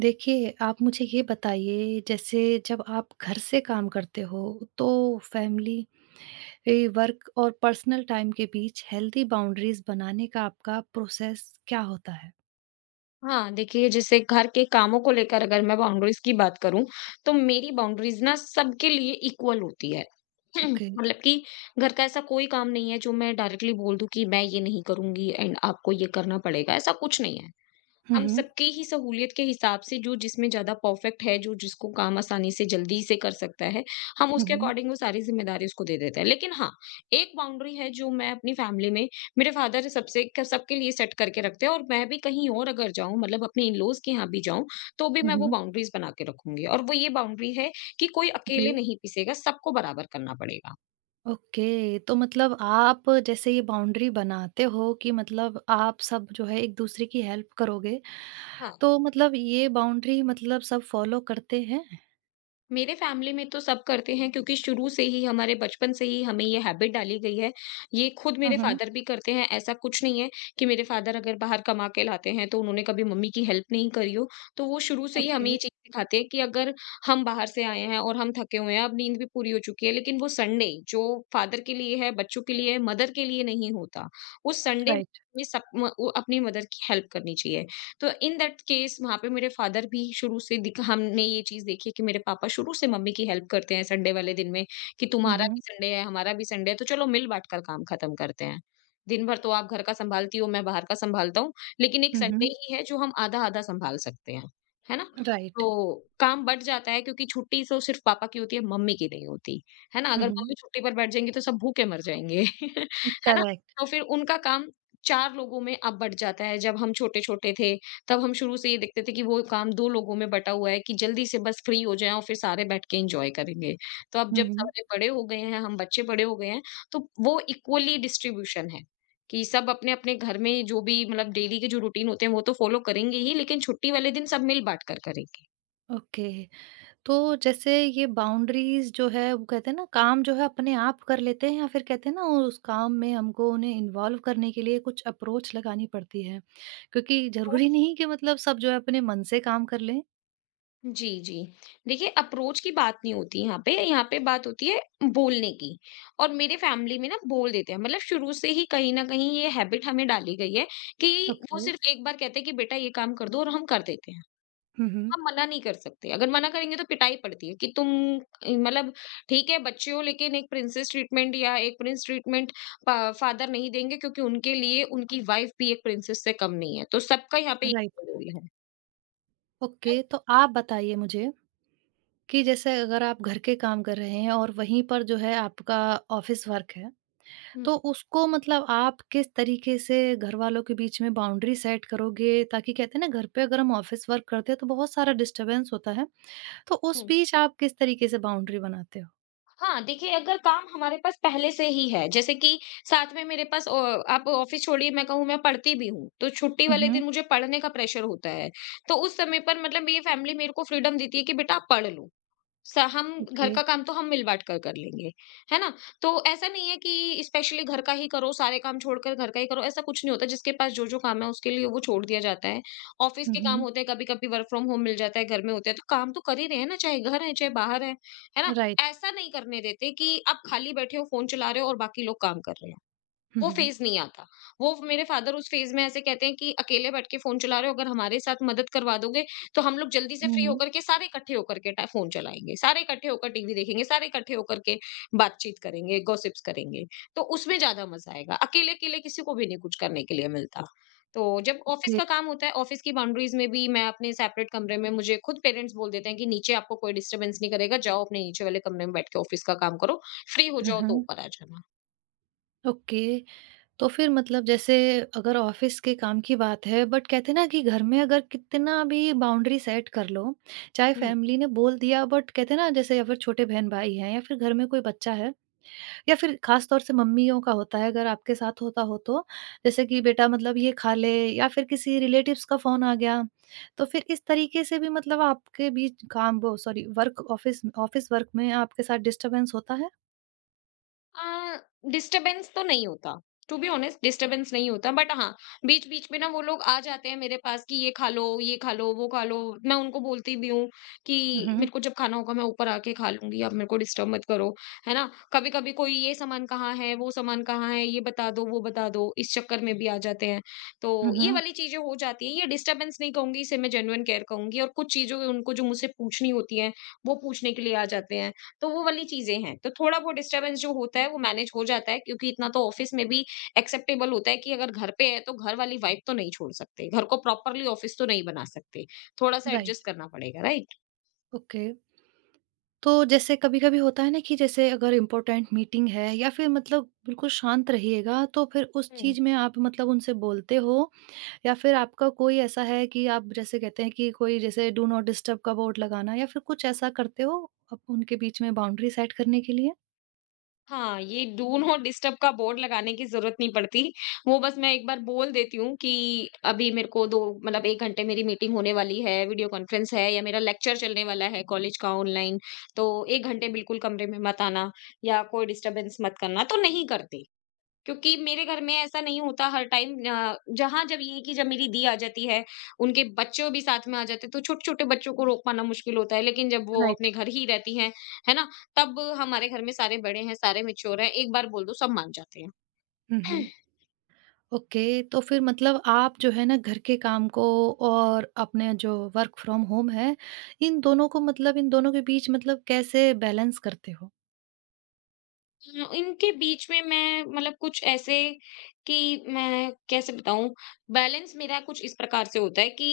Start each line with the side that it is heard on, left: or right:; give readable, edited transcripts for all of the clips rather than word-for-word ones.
right: देखिए, आप मुझे ये बताइए जैसे जब आप घर से काम करते हो तो फैमिली वर्क और पर्सनल टाइम के बीच हेल्दी बाउंड्रीज बनाने का आपका प्रोसेस क्या होता है?
left: हाँ, देखिए जैसे घर के कामों को लेकर अगर मैं बाउंड्रीज़ की बात करूँ, तो मेरी बाउंड्रीज़ ना सबके लिए इक्वल होती है।
right: ओके।
left: मतलब कि घर का ऐसा कोई काम नहीं है जो मैं डायरेक्टली बोल दूँ कि मैं ये नहीं करूँगी एंड आपको ये करना पड़ेगा, ऐसा कुछ नहीं है।
right: हुँ,
left: हम
right: हुँ।
left: सबकी ही सहूलियत के हिसाब से जो जिसमें ज़्यादा परफ़ेक्ट है, जो जिसको काम आसानी से जल्दी से कर सकता है, हम
right: हुँ,
left: उसके
right: हुँ।
left: अकॉर्डिंग वो सारी ज़िम्मेदारी उसको दे देते हैं। लेकिन हाँ, एक बाउंड्री है जो मैं अपनी फैमिली में मेरे फादर सबसे क सबके लिए सेट करके रखते हैं और मैं भी कहीं और अगर जाऊँ मतलब अपने इन-लॉज़ के यहाँ भी जाऊँ, तो भी
right: हुँ,
left: मैं वो
right: हुँ।
left: बाउंड्रीज़ बना के रखूँगी और वो ये बाउंड्री है कि कोई
right: जी।
left: अकेले नहीं पिसेगा, सबको बराबर करना पड़ेगा।
right: ओके, तो मतलब आप जैसे ये बाउंड्री बनाते हो कि मतलब आप सब जो है एक-दूसरे की हेल्प करोगे,
left: हाँ।
right: तो मतलब ये बाउंड्री मतलब सब फॉलो करते हैं?
left: मेरे फैमिली में तो सब करते हैं क्योंकि शुरू से ही हमारे बचपन से ही हमें ये हैबिट डाली गई है। ये खुद
right: हुँ,
left: मेरे
right: हुँ।
left: फादर भी करते हैं, ऐसा कुछ नहीं है कि मेरे फादर अगर बाहर कमा के लाते हैं तो उन्होंने कभी मम्मी की हेल्प नहीं करी हो। तो वो शुरू से ही हमें ये
right: ओके,
left: चीज़ सिखाते हैं कि अगर हम बाहर से आए हैं और हम थके हुए हैं, अब नींद भी पूरी हो चुकी है, लेकिन वो संडे जो फादर के लिए है, बच्चों के लिए है, मदर के लिए नहीं होता। उस संडे
right: राइट।
left: में सब म वो अपनी मदर की हेल्प करनी चाहिए। तो इन दैट केस वहाँ पे मेरे फादर भी शुरू से दिख हमने ये चीज़ देखी है कि मेरे पापा शुरू से मम्मी की हेल्प करते हैं संडे वाले दिन में कि
right: हुँ,
left: तुम्हारा भी
right: हुँ।
left: संडे है, हमारा भी संडे है, तो चलो मिल बाँट कर काम खत्म करते हैं। दिन भर तो आप घर का सँभालती हो, मैं बाहर का सँभालता हूँ, लेकिन एक
right: हुँ,
left: संडे
right: हुँ।
left: ही है जो हम आधा-आधा सँभाल सकते हैं। है ना?
right: राइट।
left: तो काम बँट जाता है क्योंकि छुट्टी तो सिर्फ़ पापा की होती है, मम्मी की नहीं होती। है ना?
right: हुँ,
left: अगर
right: हुँ।
left: मम्मी छुट्टी पर बैठ जाएँगी तो सब भूखे मर जाएँगे। है ना?
right: करेक्ट।
left: तो फिर उनका काम 4 लोगों में अब बँट जाता है। जब हम छोटे-छोटे थे तब हम शुरू से ये देखते थे कि वो काम 2 लोगों में बँटा हुआ है कि जल्दी से बस फ्री हो जाएँ और फिर सारे बैठ के एन्जॉय करेंगे। तो अब
right: हुँ,
left: जब
right: हुँ।
left: सारे बड़े हो गए हैं, हम बच्चे बड़े हो गए हैं, तो वो इक्वली डिस्ट्रीब्यूशन है कि सब अपने-अपने घर में जो भी मतलब डेली के जो रूटीन होते हैं, वो तो फ़ॉलो करेंगे ही, लेकिन छुट्टी वाले दिन सब मिल-बाँट कर करेंगे।
right: ओके, तो जैसे ये बाउंड्रीज़ जो है वो कहते हैं ना काम जो है अपने आप कर लेते हैं या फिर कहते हैं ना उस काम में हमको उन्हें इन्वॉल्व करने के लिए कुछ अप्रोच लगानी पड़ती है। क्योंकि ज़रूरी नहीं कि मतलब सब जो है अपने मन से काम कर लें।
left: जी, जी। देखिए अप्रोच की बात नहीं होती यहाँ पे बात होती है बोलने की। और मेरे फैमिली में ना बोल देते हैं मतलब शुरू से ही कहीं न कहीं ये हैबिट हमें डाली गई है कि वो
right: ओके।
left: सिर्फ़ एक बार कहते हैं कि बेटा ये काम कर दो और हम कर देते हैं।
right: हुँ, हुँ।
left: हम मना नहीं कर सकते, अगर मना करेंगे तो पिटाई पड़ती है कि तुम मतलब ठीक है बच्चे हो लेकिन एक प्रिंसेस ट्रीटमेंट या एक प्रिंस ट्रीटमेंट प फादर नहीं देंगे क्योंकि उनके लिए उनकी वाइफ़ भी एक प्रिंसेस से कम नहीं है। तो सबका यहाँ पे
right: राइट।
left: इक्वल रोल है।
right: ओके, तो आप बताइए मुझे कि जैसे अगर आप घर के काम कर रहे हैं और वहीं पर जो है आपका ऑफ़िस वर्क है
left: हुँ।
right: तो उसको मतलब आप किस तरीके से घर वालों के बीच में बाउंड्री सेट करोगे? ताकि कहते हैं ना घर पे अगर हम ऑफ़िस वर्क करते हैं तो बहुत सारा डिस्टर्बेंस होता है। तो उस बीच आप किस तरीके से बाउंड्री बनाते हो?
left: हाँ, देखिए अगर काम हमारे पास पहले से ही है, जैसे कि साथ में मेरे पास ओ आप ऑफ़िस छोड़िए मैं कहूँ मैं पढ़ती भी हूँ, तो छुट्टी
right: हुँ,
left: वाले
right: हुँ।
left: दिन मुझे पढ़ने का प्रेशर होता है। तो उस समय पर मतलब ये फैमिली मेरे को फ्रीडम देती है कि बेटा आप पढ़ लो। स हम घर
right: ओके।
left: का काम तो हम मिल-बाँट कर कर लेंगे, है ना? तो ऐसा नहीं है कि स्पेशली घर का ही करो, सारे काम छोड़कर घर का ही करो, ऐसा कुछ नहीं होता। जिसके पास जो-जो काम है उसके लिए वो छोड़ दिया जाता है। ऑफ़िस
right: हुँ,
left: के काम
right: हुँ।
left: होते हैं, कभी-कभी वर्क फ्रॉम होम मिल जाता है, घर में होते हैं, तो काम तो कर ही रहे हैं ना, चाहे घर है, चाहे बाहर है ना?
right: राइट।
left: ऐसा नहीं करने देते कि आप खाली बैठे हो, फ़ोन चला रहे हो और बाकी लोग काम कर रहे हैं।
right: हुँ,
left: वो
right: हुँ, हुँ।
left: फ़ेज़ नहीं आता। वो मेरे फ़ादर उस फ़ेज़ में ऐसे कहते हैं कि अकेले बैठ के फ़ोन चला रहे हो, अगर हमारे साथ मदद करवा दोगे, तो हम लोग जल्दी से
right: हुँ,
left: फ्री
right: हुँ।
left: होकर के सारे इकट्ठे होकर के ट फ़ोन चलाएँगे, सारे इकट्ठे होकर टीवी देखेंगे, सारे इकट्ठे होकर के बातचीत करेंगे, गॉसिप्स करेंगे। तो उसमें ज़्यादा मज़ा आएगा। अकेले-अकेले किसी को भी नहीं कुछ करने के लिए मिलता। तो जब ऑफ़िस
right: ओके।
left: का काम होता है, ऑफ़िस की बाउंड्रीज़ में भी मैं अपने सेपरेट कमरे में मुझे खुद पेरेंट्स बोल देते हैं कि नीचे आपको कोई डिस्टर्बेंस नहीं करेगा, जाओ अपने नीचे वाले कमरे में बैठ के ऑफ़िस का काम करो, फ्री हो
right: हुँ,
left: जाओ तो
right: हुँ।
left: ऊपर आ जाना।
right: ओके। तो फिर मतलब जैसे अगर ऑफ़िस के काम की बात है बट कहते हैं ना कि घर में अगर कितना भी बाउंड्री सेट कर लो, चाहे फैमिली ने बोल दिया बट कहते हैं ना जैसे या फिर छोटे बहन-भाई हैं या फिर घर में कोई बच्चा है या फिर खास तौर से मम्मियों का होता है, अगर आपके साथ होता हो तो, जैसे कि बेटा मतलब ये खा ले या फिर किसी रिलेटिव्स का फ़ोन आ गया, तो फिर इस तरीके से भी मतलब आपके बीच काम वो sorry work office office work में आपके साथ डिस्टर्बेंस होता है?
left: अ, डिस्टरबेंस तो नहीं होता। टू बी ऑनेस्ट डिस्टरबेंस नहीं होता बट हाँ, बीच-बीच में ना वो लोग आ जाते हैं मेरे पास कि ये खा लो, वो खा लो। मैं उनको बोलती भी हूँ कि
right: हुँ, हुँ।
left: मेरे को जब खाना होगा मैं ऊपर आके खा लूँगी, आप मेरे को डिस्टर्ब मत करो। है ना? कभी-कभी कोई ये सामान कहाँ है, वो सामान कहाँ है, ये बता दो, वो बता दो, इस चक्कर में भी आ जाते हैं। तो
right: हुँ,
left: ये
right: हुँ।
left: वाली चीज़ें हो जाती हैं। ये डिस्टरबेंस नहीं कहूँगी, इसे मैं जेन्युइन केयर कहूँगी और कुछ चीज़ों उनको जो मुझसे पूछनी होती हैं, वो पूछने के लिए आ जाते हैं। तो वो वाली चीज़ें हैं। तो थोड़ा बहुत डिस्टर्बेंस जो होता है वो मैनेज हो जाता है क्योंकि इतना तो ऑफ़िस में भी एक्सेप्टेबल होता है कि अगर घर पे है तो घर वाली वाइब तो नहीं छोड़ सकते। घर को प्रॉपर्ली ऑफ़िस तो नहीं बना सकते। थोड़ा-सा
right: राइट,
left: एडजस्ट करना पड़ेगा, राइट?
right: ओके। तो जैसे कभी-कभी होता है ना कि जैसे अगर इम्पोर्टेंट मीटिंग है या फिर मतलब बिल्कुल शांत रहिएगा, तो फिर उस
left: हुँ।
right: चीज़ में आप मतलब उनसे बोलते हो या फिर आपका कोई ऐसा है कि आप जैसे कहते हैं कि कोई जैसे डू नॉट डिस्टर्ब का बोर्ड लगाना या फिर कुछ ऐसा करते हो आप उनके बीच में बाउंड्री सेट करने के लिए?
left: हाँ, ये डू हुँ। नॉट डिस्टर्ब का बोर्ड लगाने की ज़रूरत नहीं पड़ती। वो बस मैं एक बार बोल देती हूँ कि अभी मेरे को 2 मतलब 1 घंटे मेरी मीटिंग होने वाली है, वीडियो कॉन्फ्रेंस है या मेरा लेक्चर चलने वाला है कॉलेज का ऑनलाइन, तो 1 घंटे बिल्कुल कमरे में मत आना या कोई डिस्टर्बेंस मत करना, तो नहीं करते। क्योंकि मेरे घर में ऐसा नहीं होता हर टाइम जहाँ जब ये कि जब मेरी दी आ जाती है, उनके बच्चों भी साथ में आ जाते हैं, तो छोटे-छोटे बच्चों को रोक पाना मुश्किल होता है। लेकिन जब वो
right: राइट।
left: अपने घर ही रहती हैं, है ना? तब हमारे घर में सारे बड़े हैं, सारे मैच्योर हैं, एक बार बोल दो सब मान जाते
right: हुँ,
left: हैं।
right: हुँ। ओके, तो फिर मतलब आप जो है ना घर के काम को और अपने जो वर्क फ्रॉम होम है, इन दोनों को इन दोनों के बीच कैसे बैलेंस करते हो?
left: इनके बीच में मैं मतलब कुछ ऐसे कि मैं कैसे बताऊँ बैलेंस मेरा कुछ इस प्रकार से होता है कि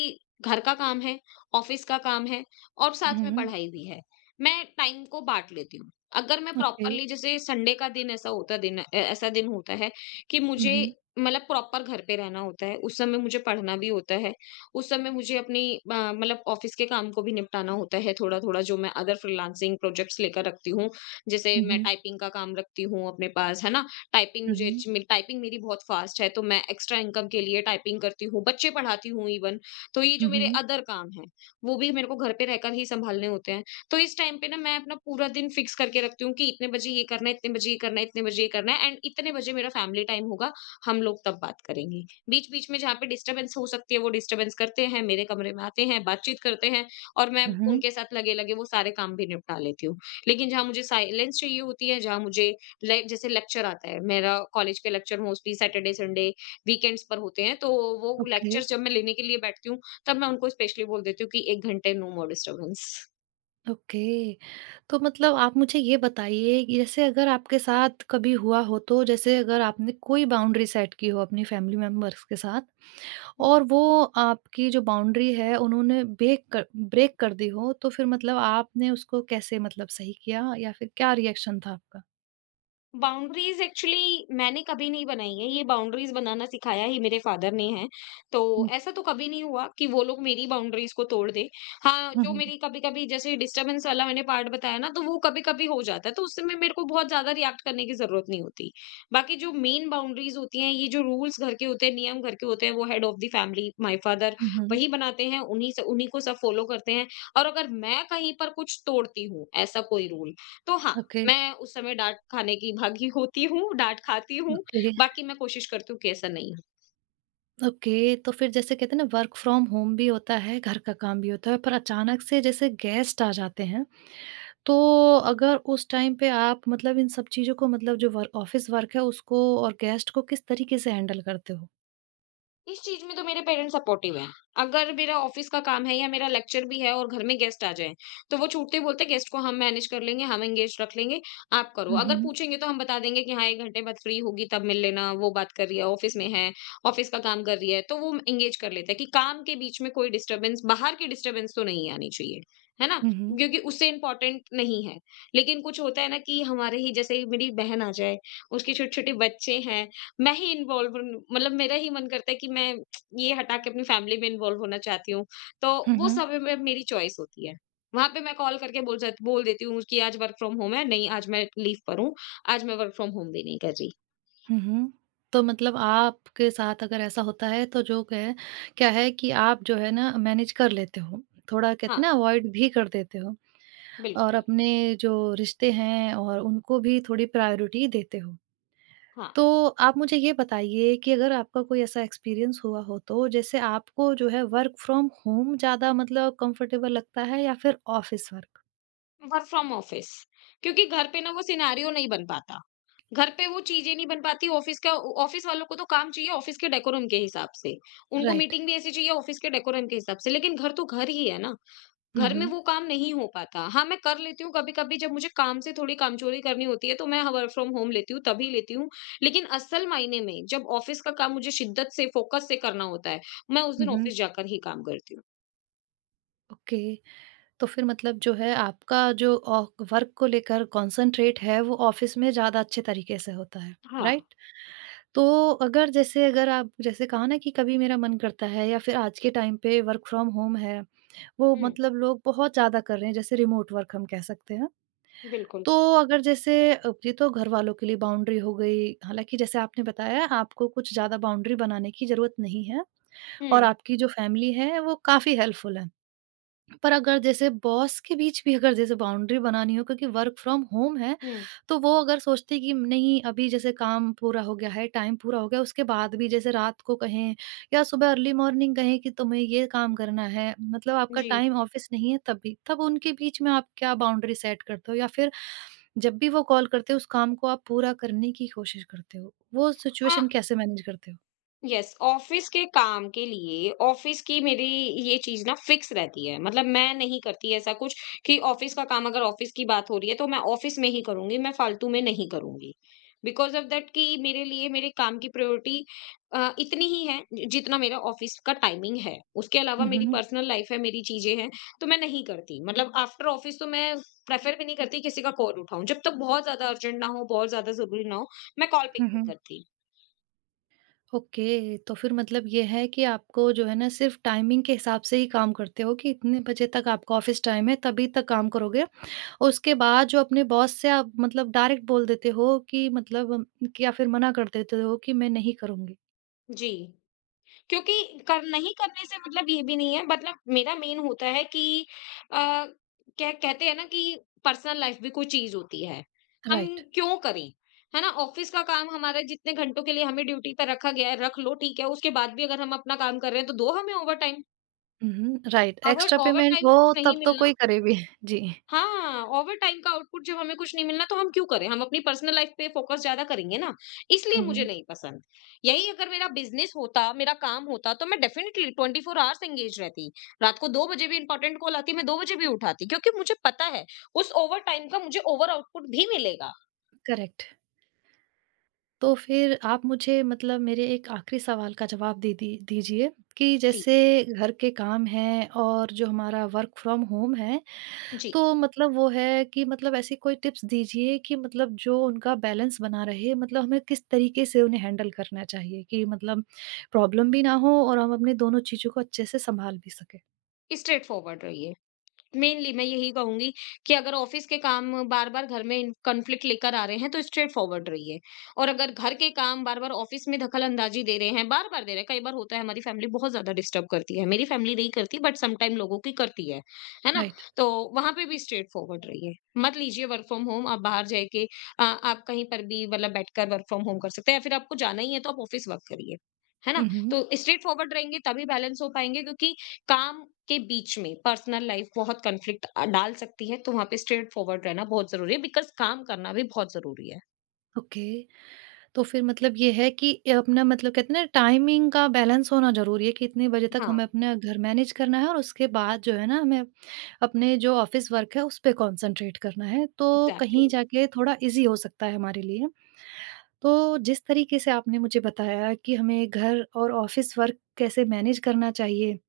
left: घर का काम है, ऑफ़िस का काम है और
right: हुँ,
left: साथ
right: हुँ,
left: में
right: हुँ।
left: पढ़ाई भी है। मैं टाइम को बाँट लेती हूँ। अगर मैं
right: ओके।
left: प्रॉपरली जैसे संडे का दिन ऐसा दिन होता है कि
right: हुँ,
left: मुझे
right: हुँ।
left: मतलब प्रॉपर घर पे रहना होता है। उस समय मुझे पढ़ना भी होता है। उस समय मुझे अपनी मतलब ऑफ़िस के काम को भी निपटाना होता है थोड़ा-थोड़ा जो मैं अदर फ्रीलांसिंग प्रोजेक्ट्स लेकर रखती हूँ। जैसे
right: हुँ,
left: मैं
right: हुँ।
left: टाइपिंग का काम रखती हूँ अपने पास, है ना? टाइपिंग
right: हुँ,
left: मुझे
right: हुँ।
left: अच्छी मे टाइपिंग मेरी बहुत फास्ट है, तो मैं एक्स्ट्रा इनकम के लिए टाइपिंग करती हूँ, बच्चे पढ़ाती हूँ इवन। तो ये जो
right: हुँ,
left: मेरे
right: हुँ।
left: अदर काम हैं, वो भी मेरे को घर पे रहकर ही सँभालने होते हैं। तो इस टाइम पे ना मैं अपना पूरा दिन फिक्स करके रखती हूँ कि इतने बजे ये करना है, इतने बजे ये करना है, इतने बजे ये करना है एंड इतने बजे मेरा फैमिली टाइम होगा, हम लोग तब बात करेंगे। बीच-बीच में जहाँ पे डिस्टर्बेंस हो सकती है, वो डिस्टर्बेंस करते हैं, मेरे कमरे में आते हैं, बातचीत करते हैं और मैं
right: हुँ, हुँ।
left: उनके साथ लगे-लगे वो सारे काम भी निपटा लेती हूँ। लेकिन जहाँ मुझे साइलेंस चाहिए होती है, जहाँ मुझे ले जैसे लेक्चर आता है, मेरा कॉलेज के lecture mostly Saturday, Sunday, weekends पर होते हैं, तो वो
right: ओके।
left: लेक्चर्स जब मैं लेने के लिए बैठती हूँ, तब मैं उनको स्पेशली बोल देती हूँ कि 1 घंटे नो मोर डिस्टर्बेंस।
right: ओके। तो मतलब आप मुझे ये बताइए कि जैसे अगर आपके साथ कभी हुआ हो तो जैसे अगर आपने कोई बाउंड्री सेट की हो अपनी फैमिली मेंबर्स के साथ और वो आपकी जो बाउंड्री है उन्होंने ब्रेक कर दी हो तो फिर मतलब आपने उसको कैसे मतलब सही किया या फिर क्या रिएक्शन था आपका?
left: बाउंड्रीज एक्चुअली मैंने कभी नहीं बनाई है, ये बाउंड्रीज बनाना सिखाया ही मेरे फादर ने है। तो
right: हुँ,
left: ऐसा तो कभी नहीं हुआ कि वो लोग मेरी बाउंड्रीज को तोड़ दें। हाँ,
right: हुँ,
left: जो
right: हुँ।
left: मेरी कभी-कभी जैसे डिस्टर्बेंस वाला मैंने पार्ट बताया ना, तो वो कभी-कभी हो जाता है, तो उस समय मेरे को बहुत ज़्यादा रिएक्ट करने की ज़रूरत नहीं होती। बाकी जो मेन बाउंड्रीज होती हैं, ये जो रूल्स घर के होते हैं, नियम घर के होते हैं, वो head of the family my father
right: हुँ, हुँ।
left: वही बनाते हैं, उन्हीं से उन्हीं को सब फॉलो करते हैं और अगर मैं कहीं पर कुछ तोड़ती हूँ, ऐसा कोई रूल, तो हाँ,
right: ओके,
left: मैं उस समय डाँट खाने की भागी होती हूँ, डाँट खाती हूँ।
right: ओके,
left: बाकी मैं कोशिश करती हूँ कि ऐसा नहीं।
right: ओके। तो फिर जैसे कहते हैं ना वर्क फ्रॉम होम भी होता है, घर का काम भी होता है पर अचानक से जैसे गेस्ट आ जाते हैं तो अगर उस टाइम पे आप मतलब इन सब चीज़ों को मतलब जो वर्क ऑफ़िस वर्क है उसको और गेस्ट को किस तरीके से हैंडल करते हो?
left: इस चीज़ में तो मेरे पेरेंट्स सपोर्टिव हैं। अगर मेरा ऑफ़िस का काम है या मेरा लेक्चर भी है और घर में गेस्ट आ जाएँ, तो वो छूटते ही बोलते हैं, "गेस्ट को हम मैनेज कर लेंगे, हम एंगेज रख लेंगे, आप करो।"
right: हुँ,
left: अगर
right: हुँ।
left: पूछेंगे तो हम बता देंगे कि, "हाँ, 1 घंटे बाद फ्री होगी, तब मिल लेना। वो बात कर रही है, ऑफ़िस में है, ऑफ़िस का काम कर रही है।" तो वो एंगेज कर लेते हैं कि काम के बीच में कोई डिस्टर्बेंस, बाहर की डिस्टर्बेंस तो नहीं आनी चाहिए, है ना?
right: हुँ, हुँ।
left: क्योंकि उससे इम्पोर्टेंट नहीं है। लेकिन कुछ होता है ना कि हमारे ही जैसे मेरी बहन आ जाए, उसके छोटे-छोटे बच्चे हैं, मैं ही इन्वॉल्व, मतलब मेरा ही मन करता है कि मैं ये हटा के अपनी फैमिली में इन्वॉल्व होना चाहती हूँ। तो
right: हुँ,
left: वो
right: हुँ।
left: समय में मेरी चॉइस होती है। वहाँ पे मैं कॉल करके बोल देती हूँ कि आज वर्क फ्रॉम होम है, नहीं आज मैं लीव पर हूँ, आज मैं वर्क फ्रॉम होम भी नहीं कर रही।
right: हुँ, हुँ। तो मतलब आपके साथ अगर ऐसा होता है तो जो है क्या है कि आप जो है ना मैनेज कर लेते हो। थोड़ा कहते
left: हाँ,
right: हैं ना अवॉइड भी कर देते हो और
left: बिल्कुल,
right: अपने जो रिश्ते हैं और उनको भी थोड़ी प्रायोरिटी देते हो।
left: हाँ,
right: तो आप मुझे ये बताइए कि अगर आपका कोई ऐसा एक्सपीरियंस हुआ हो तो जैसे आपको जो है वर्क फ्रॉम होम ज़्यादा मतलब कंफर्टेबल लगता है या फिर office work?
left: Work from office, क्योंकि घर पे ना वो सिनेरियो नहीं बन पाता। घर पे वो चीज़ें नहीं बन पाती। ऑफिस वालों को तो काम चाहिए ऑफिस के डेकोरम के हिसाब से। उनको
right: राइट।
left: मीटिंग भी ऐसी चाहिए ऑफिस के डेकोरम के हिसाब से, लेकिन घर तो घर ही है ना।
right: हम्म
left: घर में
right: हम्म
left: वो काम नहीं हो पाता। हाँ, मैं कर लेती हूँ कभी-कभी, जब मुझे काम से थोड़ी कामचोरी करनी होती है तो मैं वर्क फ्रॉम होम लेती हूँ, तभी लेती हूँ। लेकिन असल मायने में जब ऑफ़िस का काम मुझे शिद्दत से, फ़ोकस से करना होता है, मैं उस दिन
right: हम्म।
left: ऑफ़िस जाकर ही काम करती हूँ।
right: ओके, तो फिर मतलब जो है आपका जो वर्क को लेकर कंसंट्रेट है वो ऑफिस में ज़्यादा अच्छे तरीके से होता है।
left: हाँ।
right: राइट। तो अगर जैसे अगर आप जैसे कहा ना कि कभी मेरा मन करता है या फिर आज के टाइम पे वर्क फ्रॉम होम है, वो
left: हुँ,
right: मतलब लोग बहुत ज़्यादा कर रहे हैं जैसे रिमोट वर्क हम कह सकते हैं।
left: बिल्कुल।
right: तो अगर जैसे अब ये तो घर वालों के लिए बाउंड्री हो गई, हालाँकि जैसे आपने बताया आपको कुछ ज़्यादा बाउंड्री बनाने की ज़रूरत नहीं है और
left: हुँ,
right: आपकी जो फैमिली है वो काफ़ी हेल्पफुल है। पर अगर जैसे बॉस के बीच भी अगर जैसे बाउंड्री बनानी हो क्योंकि वर्क फ्रॉम होम है,
left: हुँ।
right: तो वो अगर सोचते हैं कि नहीं अभी जैसे काम पूरा हो गया है, टाइम पूरा हो गया, उसके बाद भी जैसे रात को कहें या सुबह अर्ली मॉर्निंग कहें कि तुम्हें ये काम करना है, मतलब आपका
left: जी।
right: टाइम ऑफिस नहीं है तब भी, तब उनके बीच में आप क्या बाउंड्री सेट करते हो? या फिर जब भी वो कॉल करते हो उस काम को आप पूरा करने की कोशिश करते हो? वो
left: हाँ,
right: सिचुएशन कैसे मैनेज करते हो?
left: यस, ऑफिस के काम के लिए ऑफिस की मेरी ये चीज ना फिक्स रहती है। मतलब मैं नहीं करती ऐसा कुछ कि ऑफिस का काम, अगर ऑफिस की बात हो रही है तो मैं ऑफिस में ही करूंगी, मैं फालतू में नहीं करूंगी, बिकॉज ऑफ दैट, कि मेरे लिए मेरे काम की प्रायोरिटी इतनी ही है जितना मेरा ऑफिस का टाइमिंग है। उसके अलावा
right: हुँ,
left: मेरी
right: हुँ।
left: पर्सनल लाइफ है, मेरी चीजें हैं। तो मैं नहीं करती, मतलब आफ्टर ऑफिस तो मैं प्रेफर भी नहीं करती किसी का कॉल उठाऊं, जब तक बहुत ज्यादा अर्जेंट ना हो, बहुत ज्यादा जरूरी ना हो, मैं कॉल पिक
right: हुँ,
left: नहीं
right: हुँ।
left: करती।
right: ओके, तो फिर मतलब ये है कि आपको जो है ना सिर्फ़ टाइमिंग के हिसाब से ही काम करते हो कि इतने बजे तक आपका ऑफ़िस टाइम है तभी तक काम करोगे और उसके बाद जो अपने बॉस से आप मतलब डायरेक्ट बोल देते हो कि मतलब या फिर मना कर देते हो कि मैं नहीं करूँगी।
left: जी। क्योंकि कर नहीं करने से मतलब ये भी नहीं है, मतलब मेरा मेन होता है कि अ, क्या कहते हैं ना कि पर्सनल लाइफ भी कोई चीज होती है। हम
right: राइट।
left: क्यों करें, है ना? ऑफिस का काम हमारा जितने घंटों के लिए हमें ड्यूटी पर रखा गया है, रख लो, ठीक है, उसके बाद भी अगर हम अपना काम कर रहे हैं तो दो हमें ओवर टाइम।
right: हुँ, हुँ, राइट
left: अगर
right: एक्स्ट्रा
left: ओवर
right: पेमेंट
left: टाइम
right: हो
left: कुछ नहीं
right: तब तो
left: मिलना,
right: कोई करे भी। जी।
left: हाँ, ओवरटाइम का आउटपुट जब हमें कुछ नहीं मिलना तो हम क्यों करें? हम अपनी पर्सनल लाइफ पे फोकस ज़्यादा करेंगे ना, इसलिए
right: हुँ,
left: मुझे
right: हुँ।
left: नहीं पसंद। यही अगर मेरा बिज़नेस होता, मेरा काम होता तो मैं डेफ़िनिटली 24 हॉर्स एंगेज रहती। रात को 2 बजे भी इंपॉर्टेंट कॉल आती, मैं 2 बजे भी उठाती, क्योंकि मुझे पता है उस ओवरटाइम का मुझे ओवर आउटपुट भी मिलेगा।
right: करेक्ट। तो फिर आप मुझे मतलब मेरे एक आखिरी सवाल का जवाब दे दी दीजिए कि
left: जी,
right: जैसे घर के काम हैं और जो हमारा वर्क फ्रॉम होम है
left: जी।
right: तो मतलब वो है कि मतलब ऐसी कोई टिप्स दीजिए कि मतलब जो उनका बैलेंस बना रहे मतलब हमें किस तरीके से उन्हें हैंडल करना चाहिए कि मतलब प्रॉब्लम भी ना हो और हम अपनी दोनों चीज़ों को अच्छे से संभाल भी सकें।
left: स्ट्रेट फॉरवर्ड रहिए। मेनली मैं यही कहूँगी कि अगर ऑफिस के काम बार-बार घर में कॉन्फ्लिक्ट लेकर आ रहे हैं, तो स्ट्रेट फॉरवर्ड रहिए। और अगर घर के काम बार-बार ऑफिस में दखल-अंदाज़ी दे रहे हैं, बार-बार दे रहे हैं, कई बार होता है हमारी फैमिली बहुत ज़्यादा डिस्टर्ब करती है। मेरी फैमिली नहीं करती, बट समटाइम लोगों की करती है ना?
right: राइट।
left: तो वहाँ पे भी स्ट्रेट फॉरवर्ड रहिए। मत लीजिए वर्क फ्रॉम होम। आप बाहर जा के, आप कहीं पर भी मतलब बैठकर वर्क फ्रॉम होम कर सकते हैं, या फिर आपको जाना ही है तो आप ऑफिस वर्क करिए, है ना?
right: हुँ,
left: तो
right: हुँ।
left: स्ट्रेट फॉरवर्ड रहेंगे तभी बैलेंस हो पाएँगे, क्योंकि काम के बीच में पर्सनल लाइफ बहुत कॉन्फ्लिक्ट डाल सकती है, तो वहां पे स्ट्रेट फॉरवर्ड रहना बहुत जरूरी है, बिकॉज काम करना भी बहुत जरूरी है।
right: ओके। तो फिर मतलब ये है कि ये अपना मतलब कहते हैं ना टाइमिंग का बैलेंस होना ज़रूरी है कि इतने बजे तक
left: हाँ,
right: हमें अपना घर मैनेज करना है और उसके बाद जो है ना हमें अपने जो ऑफ़िस वर्क है उस पे कॉन्संट्रेट करना है, तो
left: एग्जैक्टली
right: कहीं
left: exactly.
right: जाके थोड़ा ईज़ी हो सकता है हमारे लिए। तो जिस तरीके से आपने मुझे बताया कि हमें घर और ऑफ़िस वर्क कैसे मैनेज करना चाहिए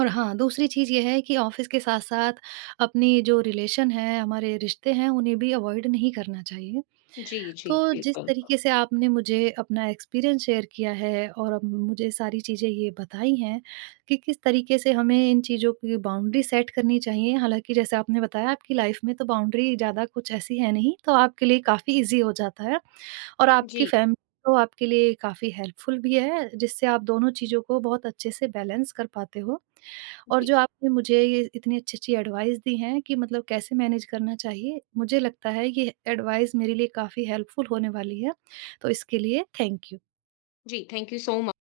right: और हाँ, दूसरी चीज़ ये है कि ऑफ़िस के साथ-साथ अपनी जो रिलेशन है, हमारे रिश्ते हैं, उन्हें भी अवॉइड नहीं करना चाहिए।
left: जी, जी,
right: तो जिस
left: बिल्कुल।
right: तरीके से आपने मुझे अपना एक्सपीरियंस शेयर किया है और अब मुझे सारी चीज़ें ये बताई हैं कि किस तरीके से हमें इन चीज़ों की बाउंड्री सेट करनी चाहिए। हालाँकि जैसे आपने बताया आपकी लाइफ में तो बाउंड्री ज़्यादा कुछ ऐसी है नहीं, तो आपके लिए काफ़ी ईज़ी हो जाता है और
left: जी।
right: आपकी फैमिली तो आपके लिए काफ़ी हेल्पफुल भी है, जिससे आप दोनों चीज़ों को बहुत अच्छे से बैलेंस कर पाते हो। और
left: जी।
right: जो आपने मुझे ये इतनी अच्छी-अच्छी एडवाइस दी हैं कि मतलब कैसे मैनेज करना चाहिए, मुझे लगता है ये एडवाइस मेरे लिए काफ़ी हेल्पफुल होने वाली है। तो इसके लिए थैंक यू।
left: जी, थैंक यू सो मच।